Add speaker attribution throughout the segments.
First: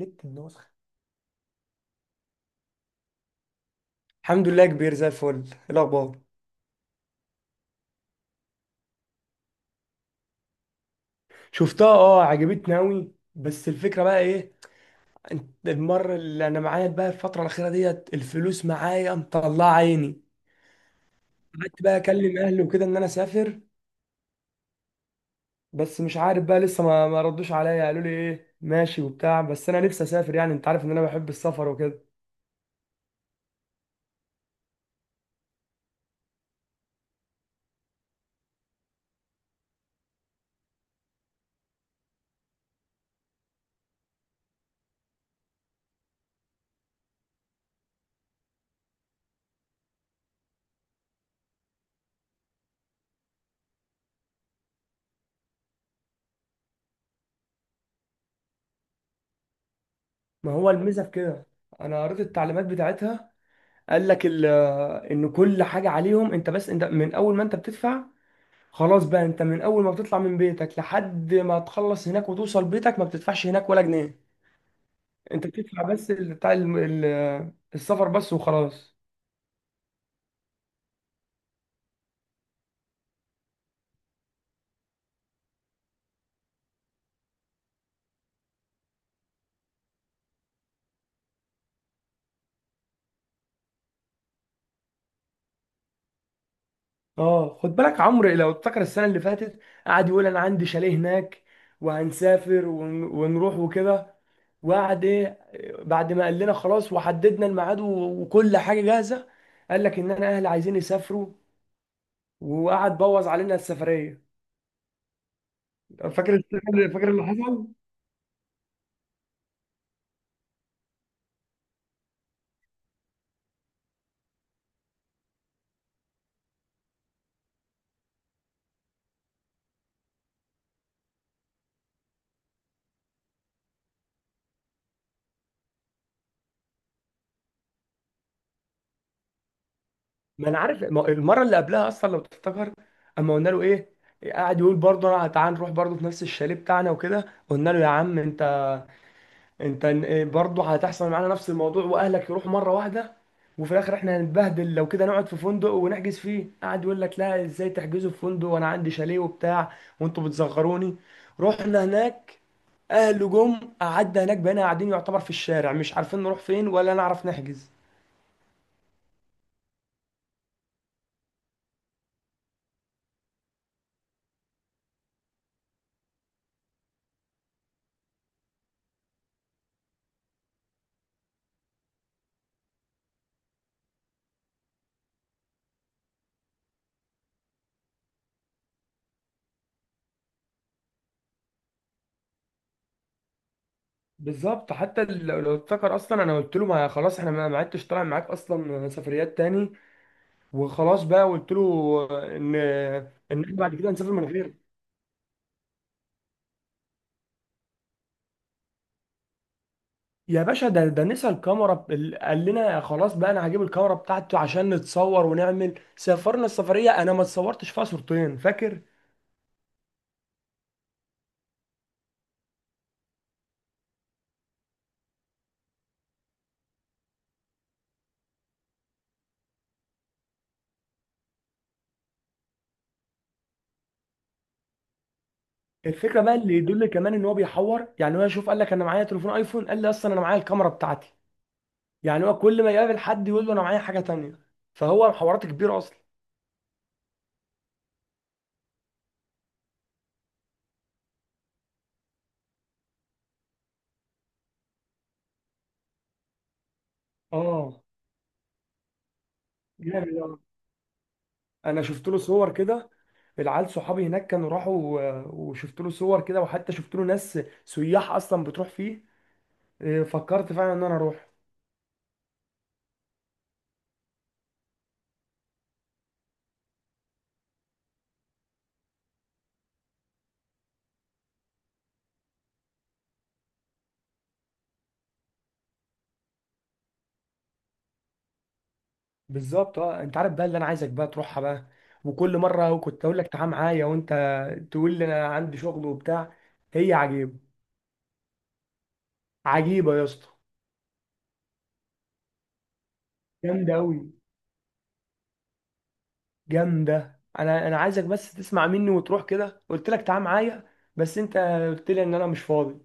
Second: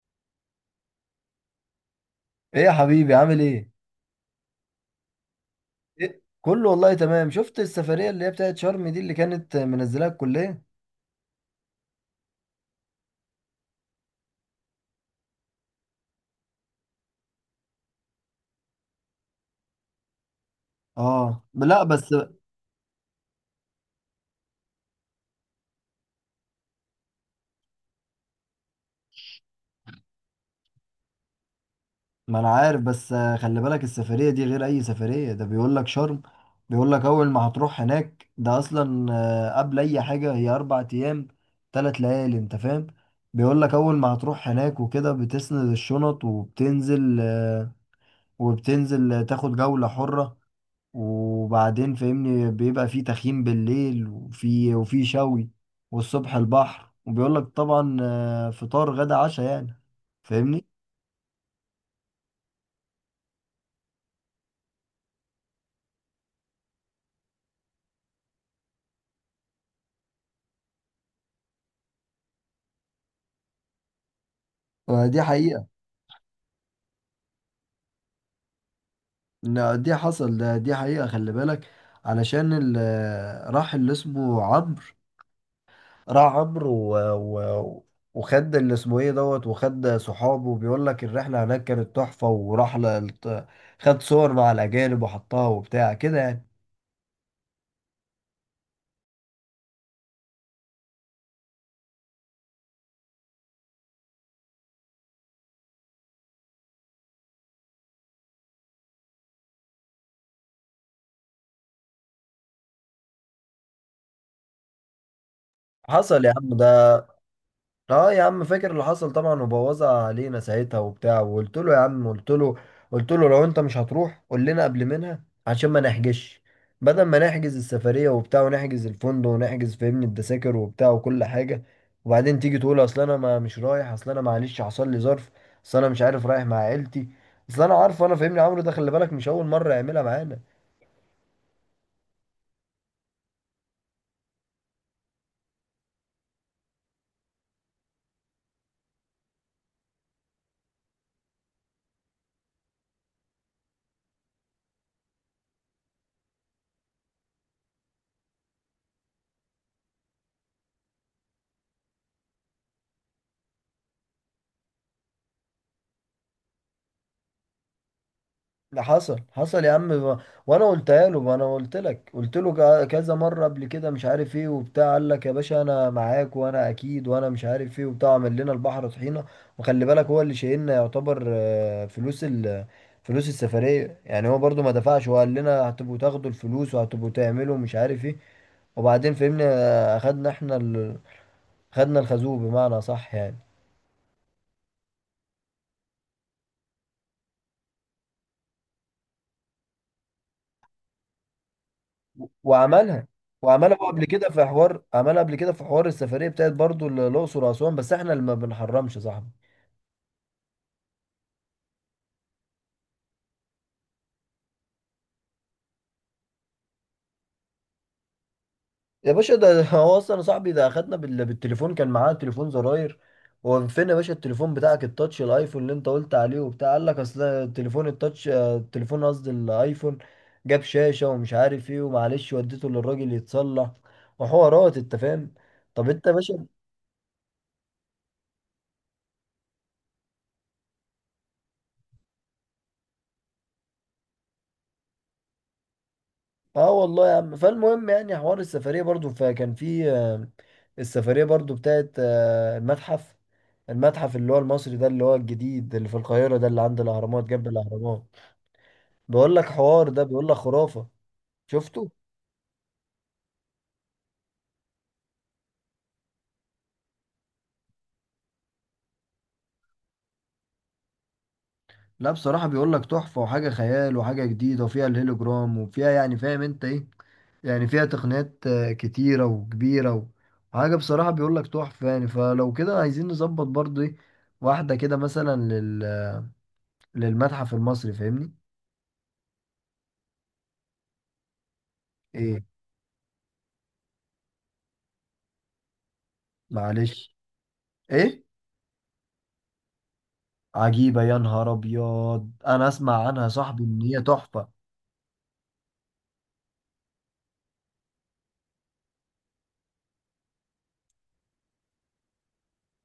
Speaker 1: ليك النسخة.
Speaker 2: ايه يا حبيبي عامل ايه؟
Speaker 1: الحمد لله، كبير زي الفل. إيه الاخبار؟
Speaker 2: إيه؟ كله والله تمام، شفت السفرية اللي هي بتاعت شرم دي اللي كانت منزلاها الكلية؟
Speaker 1: شفتها، اه عجبتني قوي. بس الفكرة بقى ايه؟ انت المرة اللي انا معايا بقى الفترة الأخيرة ديت الفلوس معايا مطلعة عيني.
Speaker 2: اه، لا
Speaker 1: قعدت بقى
Speaker 2: بس.
Speaker 1: اكلم اهلي وكده ان انا اسافر. بس مش عارف بقى لسه ما ردوش عليا، قالوا لي ايه ماشي وبتاع. بس انا نفسي اسافر، يعني انت عارف ان انا بحب السفر وكده.
Speaker 2: ما انا عارف، بس خلي بالك السفرية دي غير اي سفرية، ده بيقول لك شرم. بيقول لك اول ما هتروح هناك، ده اصلا قبل اي حاجة هي 4 ايام، 3 ليالي، انت فاهم؟ بيقول لك اول ما هتروح هناك وكده بتسند الشنط، وبتنزل تاخد جولة حرة، وبعدين فاهمني بيبقى في تخييم بالليل، وفي شوي. والصبح البحر، وبيقول لك طبعا فطار غدا عشاء، يعني
Speaker 1: ما
Speaker 2: فاهمني.
Speaker 1: هو الميزة في كده. انا قريت التعليمات بتاعتها. قال لك ال- ان كل حاجة عليهم، انت بس انت من اول ما انت بتدفع خلاص بقى. انت من اول ما بتطلع من بيتك لحد ما تخلص هناك وتوصل بيتك ما بتدفعش هناك ولا جنيه.
Speaker 2: دي
Speaker 1: انت
Speaker 2: حقيقة.
Speaker 1: بتدفع بس السفر بس وخلاص.
Speaker 2: لا، دي حصل ده، دي حقيقة خلي بالك، علشان راح اللي اسمه عمرو. راح عمرو و... وخد اللي اسمه ايه دوت وخد صحابه، وبيقول لك الرحلة هناك كانت تحفة، خد صور مع الأجانب وحطها وبتاع كده يعني.
Speaker 1: اه خد بالك، عمرو لو افتكر السنه اللي فاتت قعد يقول انا عندي شاليه هناك وهنسافر ونروح وكده. وقعد ايه، بعد ما قال لنا خلاص وحددنا الميعاد وكل حاجه جاهزه، قال لك ان انا اهلي عايزين يسافروا، وقعد بوظ علينا السفريه.
Speaker 2: حصل يا عم ده.
Speaker 1: فاكر اللي حصل؟
Speaker 2: اه يا عم، فاكر اللي حصل طبعا، وبوظها علينا ساعتها وبتاع، وقلت له يا عم، قلت له لو انت مش هتروح قول لنا قبل منها، عشان ما نحجزش، بدل ما نحجز السفرية وبتاع ونحجز الفندق ونحجز فاهمني التذاكر وبتاع وكل حاجة، وبعدين تيجي تقول اصل انا ما مش رايح، اصل انا معلش حصل لي ظرف، اصل انا مش عارف رايح مع عيلتي، اصل انا عارف. انا فاهمني عمرو ده، خلي بالك مش اول مرة يعملها معانا.
Speaker 1: ما انا عارف. المره اللي قبلها اصلا لو تفتكر، اما قلنا له ايه، قاعد يقول برضه انا تعال نروح برضه في نفس الشاليه بتاعنا وكده. قلنا له يا عم انت، انت إيه برضه هتحصل معانا نفس الموضوع واهلك يروحوا مره واحده وفي الاخر احنا هنتبهدل. لو كده نقعد في فندق ونحجز فيه، قاعد يقول لك لا ازاي تحجزوا في فندق وانا عندي شاليه وبتاع وانتوا بتصغروني. رحنا هناك اهله جم، قعدنا هناك بقينا قاعدين يعتبر في الشارع مش عارفين نروح فين ولا نعرف نحجز.
Speaker 2: ده حصل حصل يا عم، وانا قلتها له، ما انا قلت لك، قلت له كذا مره قبل كده، مش عارف ايه وبتاع. قال لك يا باشا انا معاك وانا اكيد وانا مش عارف ايه وبتاع، عمل لنا البحر طحينه. وخلي بالك هو اللي شايلنا يعتبر فلوس السفريه، يعني هو برضو ما دفعش، وقال لنا هتبقوا تاخدوا الفلوس وهتبقوا تعملوا مش عارف ايه. وبعدين فهمنا، خدنا الخازوق بمعنى صح يعني.
Speaker 1: بالظبط. حتى لو افتكر اصلا انا قلت له ما خلاص احنا ما عدتش طالع معاك اصلا سفريات تاني. وخلاص بقى قلت له ان،
Speaker 2: وعملها
Speaker 1: احنا بعد
Speaker 2: وعملها هو
Speaker 1: كده
Speaker 2: قبل. أيوة،
Speaker 1: هنسافر من
Speaker 2: كده في
Speaker 1: غير.
Speaker 2: حوار، عملها قبل كده في حوار السفريه بتاعت برضو الاقصر واسوان، بس احنا اللي ما بنحرمش يا صاحبي.
Speaker 1: يا باشا ده نسى الكاميرا قال لنا خلاص بقى انا هجيب الكاميرا بتاعته عشان نتصور ونعمل سافرنا السفريه انا ما اتصورتش فيها صورتين فاكر.
Speaker 2: يا باشا ده هو اصلا يا صاحبي ده اخدنا بالتليفون، كان معاه تليفون زراير. هو فين يا باشا التليفون بتاعك التاتش الايفون اللي انت قلت عليه وبتاع؟ قال لك اصل التليفون التاتش آه، التليفون، قصدي الايفون، جاب شاشه ومش عارف ايه ومعلش وديته للراجل يتصلح، وحوارات انت فاهم. طب انت يا
Speaker 1: الفكره بقى
Speaker 2: باشا.
Speaker 1: اللي يدل كمان ان هو بيحور، يعني هو يشوف قال لك انا معايا تليفون ايفون، قال لي اصلا انا معايا الكاميرا بتاعتي، يعني هو كل ما يقابل حد يقول له انا معايا حاجه تانيه. فهو حوارات كبيره اصلا.
Speaker 2: اه والله يا عم، فالمهم يعني حوار السفرية برضو، فكان في السفرية برضو بتاعت المتحف، المتحف اللي هو المصري ده، اللي هو الجديد اللي في القاهرة، ده اللي عند الأهرامات، جنب
Speaker 1: اه،
Speaker 2: الأهرامات. بيقول لك حوار، ده
Speaker 1: جامد
Speaker 2: بيقول لك
Speaker 1: أوي.
Speaker 2: خرافة.
Speaker 1: انا
Speaker 2: شفته؟
Speaker 1: شفت له صور كده. العيال صحابي هناك كانوا راحوا وشفت له صور كده، وحتى شفت له ناس سياح اصلا بتروح فيه. إيه، فكرت فعلا ان انا اروح.
Speaker 2: لا بصراحة، بيقول لك تحفة وحاجة خيال وحاجة جديدة، وفيها الهيلوجرام وفيها، يعني فاهم انت ايه، يعني فيها تقنيات كتيرة وكبيرة، وحاجة بصراحة بيقول لك تحفة. يعني فلو كده عايزين نظبط برضو ايه، واحدة كده مثلا للمتحف المصري، فاهمني؟
Speaker 1: بالظبط. اه انت عارف بقى اللي انا عايزك بقى تروحها بقى، وكل
Speaker 2: ايه.
Speaker 1: مره كنت اقول لك تعال معايا وانت تقول لي انا عندي شغل وبتاع. هي
Speaker 2: معلش.
Speaker 1: عجيبه.
Speaker 2: ايه.
Speaker 1: عجيبه يا اسطى،
Speaker 2: عجيبة يا نهار ابيض، انا اسمع عنها صاحبي
Speaker 1: جامده
Speaker 2: ان
Speaker 1: قوي.
Speaker 2: هي تحفة.
Speaker 1: جامده. انا عايزك بس تسمع مني وتروح كده. قلت لك تعال معايا بس انت قلت لي ان انا مش فاضي.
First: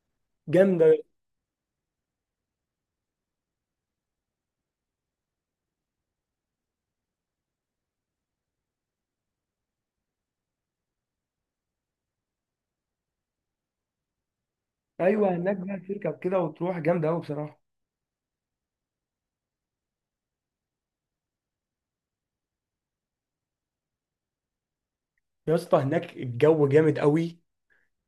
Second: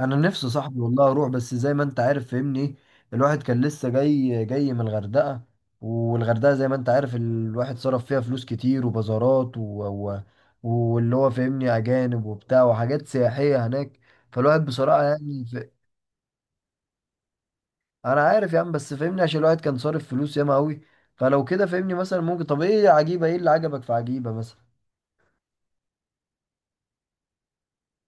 Speaker 2: انا نفسي صاحبي
Speaker 1: جامده.
Speaker 2: والله اروح، بس زي ما انت عارف فهمني، الواحد كان لسه جاي جاي من الغردقة، والغردقة زي ما انت عارف الواحد صرف فيها فلوس كتير وبازارات واللي هو فهمني اجانب وبتاع وحاجات سياحية هناك، فالواحد بصراحة
Speaker 1: ايوه
Speaker 2: يعني
Speaker 1: هناك بقى تركب كده وتروح جامده قوي بصراحه.
Speaker 2: انا عارف يا عم، بس فهمني عشان الواحد كان صارف فلوس ياما قوي. فلو كده فهمني مثلا ممكن، طب ايه يا عجيبة، ايه اللي عجبك في عجيبة مثلا؟
Speaker 1: يا اسطى هناك الجو جامد قوي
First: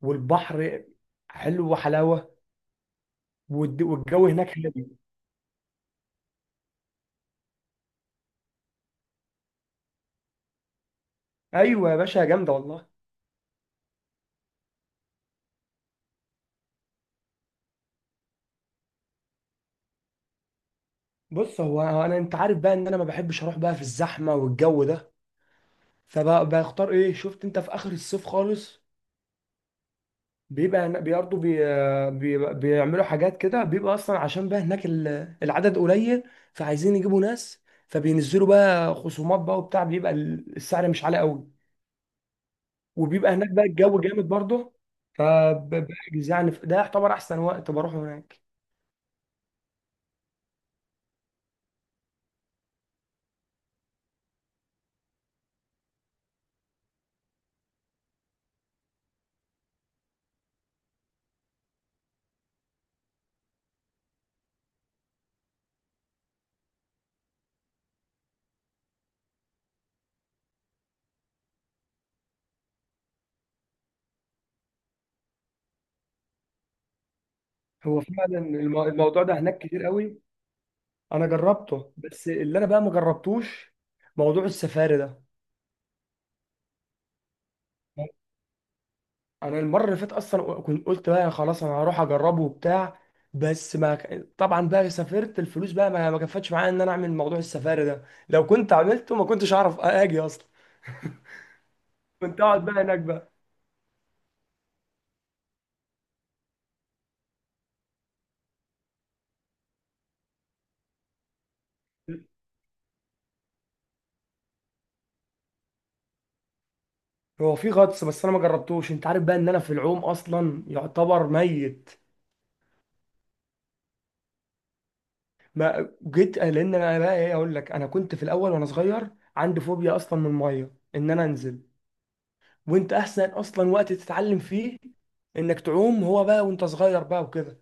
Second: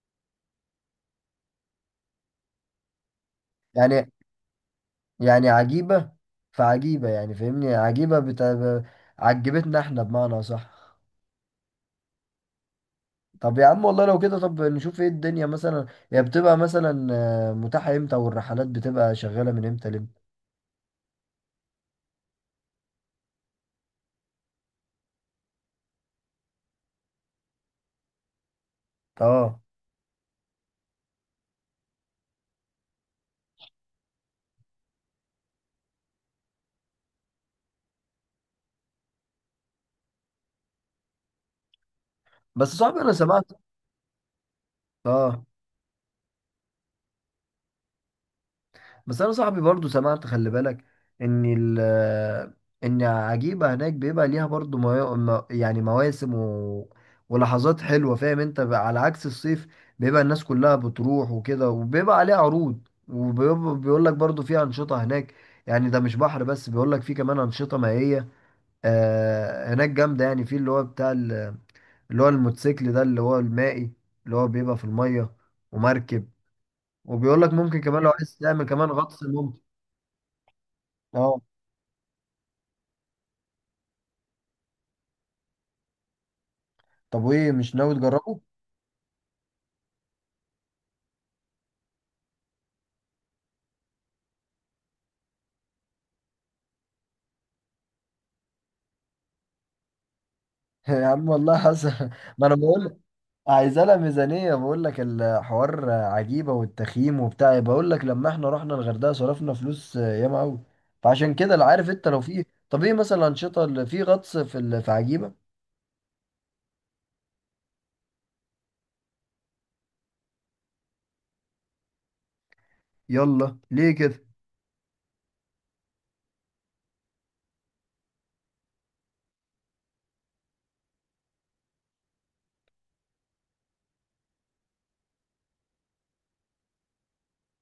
Speaker 1: والبحر حلو وحلاوه،
Speaker 2: يعني،
Speaker 1: والجو هناك هادي.
Speaker 2: يعني عجيبة، فعجيبة يعني فاهمني، عجبتنا احنا بمعنى صح.
Speaker 1: ايوه يا باشا جامده والله.
Speaker 2: طب يا عم والله لو كده، طب نشوف ايه الدنيا مثلا، هي بتبقى مثلا متاحة امتى، والرحلات بتبقى شغالة من امتى لامتى؟
Speaker 1: بص هو انا، انت عارف بقى ان انا ما بحبش اروح بقى في الزحمه والجو ده، فبختار ايه شفت انت في اخر الصيف خالص.
Speaker 2: اه.
Speaker 1: بيبقى هنا- برضه بي بي بيعملوا حاجات كده، بيبقى اصلا عشان بقى هناك العدد قليل، فعايزين يجيبوا ناس فبينزلوا بقى خصومات بقى وبتاع، بيبقى السعر مش عالي قوي.
Speaker 2: بس صاحبي انا
Speaker 1: وبيبقى هناك
Speaker 2: سمعت،
Speaker 1: بقى الجو جامد برضه،
Speaker 2: اه
Speaker 1: فبحجز يعني ده يعتبر احسن وقت بروحه هناك.
Speaker 2: بس انا صاحبي برضو سمعت، خلي بالك ان ان عجيبة هناك بيبقى ليها برضو يعني مواسم ولحظات حلوة، فاهم انت بقى؟ على عكس الصيف بيبقى الناس كلها بتروح وكده، وبيبقى عليها عروض، وبيقول لك برضو في أنشطة هناك، يعني ده مش بحر بس، بيقول لك في كمان أنشطة مائية هناك جامدة، يعني في اللي هو اللي هو الموتوسيكل ده اللي هو المائي، اللي هو بيبقى في المية، ومركب، وبيقول لك ممكن
Speaker 1: هو
Speaker 2: كمان لو عايز
Speaker 1: فعلا
Speaker 2: تعمل كمان غطس
Speaker 1: الموضوع ده هناك
Speaker 2: ممكن.
Speaker 1: كتير قوي، انا
Speaker 2: اه.
Speaker 1: جربته بس اللي انا بقى ما جربتوش موضوع السفاري ده.
Speaker 2: طب وايه، مش ناوي تجربه؟
Speaker 1: انا المره اللي فاتت اصلا كنت قلت بقى خلاص انا هروح اجربه وبتاع، بس ما ك- طبعا بقى سافرت الفلوس بقى ما كفتش معايا ان انا اعمل موضوع السفاري ده. لو كنت عملته ما كنتش اعرف اجي اصلا،
Speaker 2: يا عم والله حسن.
Speaker 1: كنت
Speaker 2: ما انا
Speaker 1: اقعد بقى
Speaker 2: بقول،
Speaker 1: هناك بقى.
Speaker 2: عايزه لها ميزانيه، بقول لك الحوار عجيبه والتخييم وبتاع، بقول لك لما احنا رحنا الغردقه صرفنا فلوس ياما قوي، فعشان كده لا، عارف انت لو في؟ طب ايه مثلا الانشطه اللي في غطس في عجيبه؟
Speaker 1: هو في غطس بس انا ما جربتوش. انت عارف بقى ان انا في العوم اصلا يعتبر ميت.
Speaker 2: يلا ليه كده.
Speaker 1: ما جيت لان انا بقى ايه اقول لك، انا كنت في الاول وانا صغير عندي فوبيا اصلا من الميه ان انا انزل، وانت احسن اصلا وقت تتعلم فيه انك تعوم هو بقى وانت صغير بقى وكده.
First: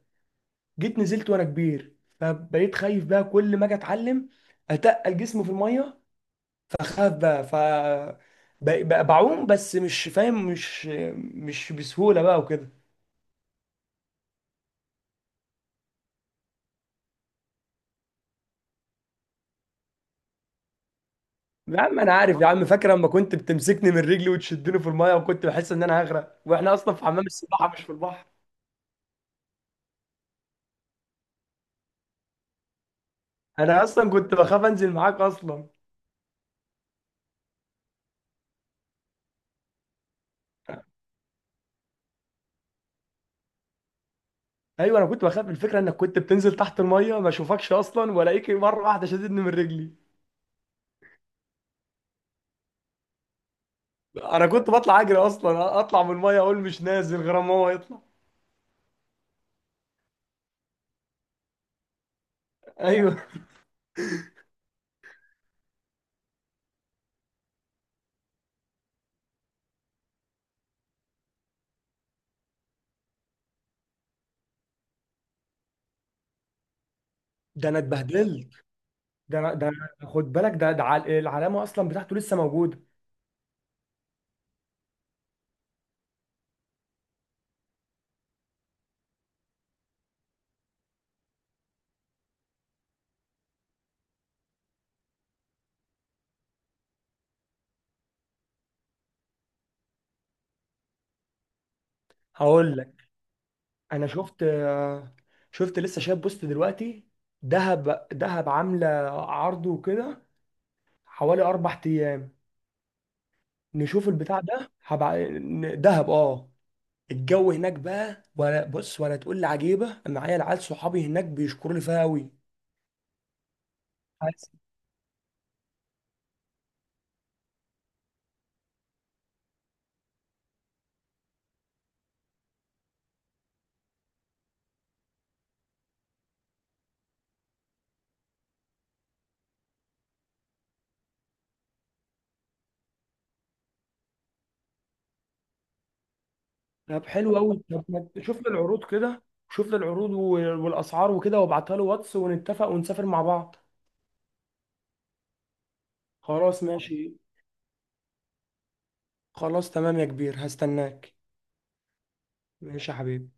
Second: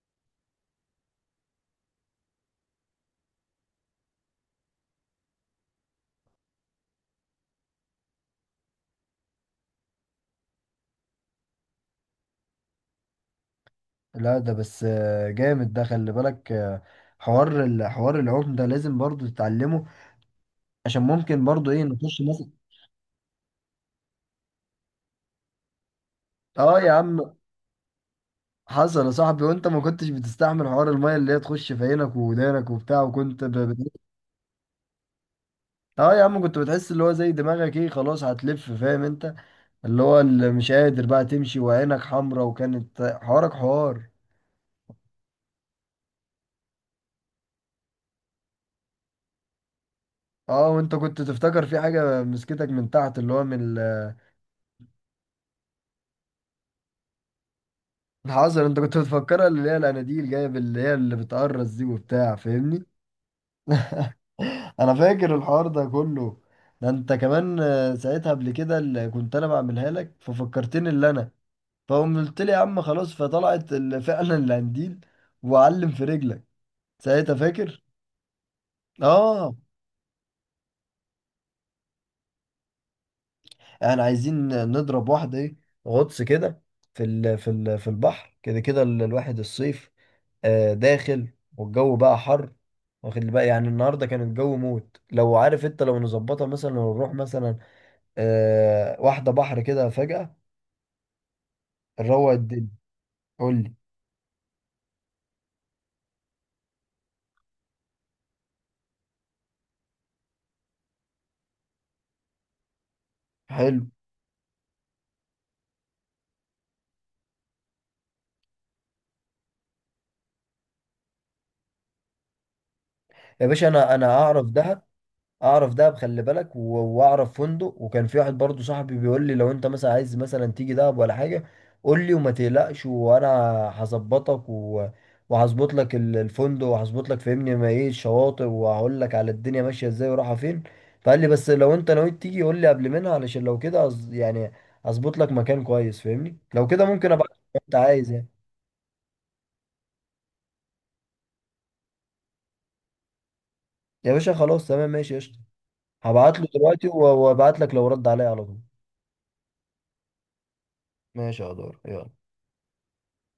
Speaker 1: جيت نزلت وانا كبير فبقيت خايف بقى كل ما اجي اتعلم اتقل جسمي في الميه فاخاف بقى، ف بقى بعوم بس مش فاهم، مش بسهوله بقى وكده.
Speaker 2: لا ده بس جامد ده خلي بالك، الحوار العوم ده لازم برضو تتعلمه، عشان ممكن برضو
Speaker 1: يا
Speaker 2: ايه
Speaker 1: عم انا
Speaker 2: نخش
Speaker 1: عارف يا
Speaker 2: مثلا.
Speaker 1: عم، فاكر لما كنت بتمسكني من رجلي وتشدني في المايه وكنت بحس ان انا هغرق واحنا
Speaker 2: اه يا
Speaker 1: اصلا في حمام
Speaker 2: عم،
Speaker 1: السباحه مش في البحر؟
Speaker 2: حصل يا صاحبي. وانت ما كنتش بتستحمل حوار الميه اللي هي تخش في عينك ودانك وبتاع،
Speaker 1: انا اصلا كنت بخاف انزل معاك اصلا.
Speaker 2: اه يا عم. كنت بتحس اللي هو زي دماغك ايه، خلاص هتلف، فاهم انت، اللي هو اللي مش قادر بقى تمشي، وعينك حمرا، وكانت حوارك حوار.
Speaker 1: ايوه انا كنت بخاف الفكره انك كنت بتنزل تحت المايه ما اشوفكش اصلا والاقيك مره واحده شددني من رجلي.
Speaker 2: اه، وانت كنت تفتكر في حاجه مسكتك من تحت، اللي هو
Speaker 1: انا كنت بطلع اجري اصلا اطلع من المايه اقول مش نازل غير ما هو يطلع.
Speaker 2: الحذر انت كنت بتفكرها، اللي هي الاناديل جايه، اللي هي اللي بتقرص دي وبتاع فاهمني.
Speaker 1: ايوه.
Speaker 2: انا فاكر الحوار ده كله، ده انت كمان ساعتها قبل كده اللي كنت انا بعملها لك، ففكرتني اللي انا، فقوم قلت لي يا عم خلاص، فطلعت فعلا القنديل وعلم في رجلك ساعتها
Speaker 1: ده انا
Speaker 2: فاكر؟
Speaker 1: اتبهدلت. ده انا،
Speaker 2: اه.
Speaker 1: خد بالك، العلامه اصلا بتاعته لسه موجوده.
Speaker 2: احنا عايزين نضرب واحده ايه، غطس كده، في البحر كده الواحد الصيف داخل والجو بقى حر، واخد لي بقى يعني النهارده كان الجو موت، لو عارف انت، لو نظبطها مثلا ونروح مثلا واحده بحر كده فجأة، نروق الدنيا.
Speaker 1: هقول.
Speaker 2: قول لي.
Speaker 1: انا شفت، شفت لسه شايف بوست دلوقتي، دهب عامله عرض وكده حوالي 4 ايام.
Speaker 2: حلو.
Speaker 1: نشوف البتاع ده دهب اه. الجو هناك بقى، ولا بص ولا تقول لي عجيبه، أنا معايا العيال صحابي هناك بيشكروا لي فيها قوي.
Speaker 2: يا باشا انا اعرف دهب، اعرف دهب خلي بالك، واعرف فندق، وكان في واحد برضو صاحبي بيقول لي لو انت مثلا عايز مثلا تيجي دهب ولا حاجه قول لي وما تقلقش وانا هظبطك وهظبط لك الفندق، وهظبط لك فهمني ما ايه الشواطئ، وهقول لك على الدنيا ماشيه ازاي ورايحه فين. فقال لي بس لو انت نويت تيجي قول لي قبل منها، علشان لو كده يعني اظبط لك مكان كويس، فاهمني لو كده
Speaker 1: طب
Speaker 2: ممكن ابعت
Speaker 1: حلو
Speaker 2: لك لو
Speaker 1: قوي.
Speaker 2: انت
Speaker 1: طب ما
Speaker 2: عايز يعني.
Speaker 1: شوف لي العروض كده. شوف لي العروض والاسعار وكده، وابعتها له واتس ونتفق ونسافر مع بعض.
Speaker 2: يا باشا خلاص تمام ماشي قشطه، هبعت له
Speaker 1: خلاص
Speaker 2: دلوقتي
Speaker 1: ماشي.
Speaker 2: وابعت لك لو رد عليا على طول.
Speaker 1: خلاص تمام يا كبير هستناك.
Speaker 2: ماشي يا دور يلا.
Speaker 1: ماشي يا حبيبي.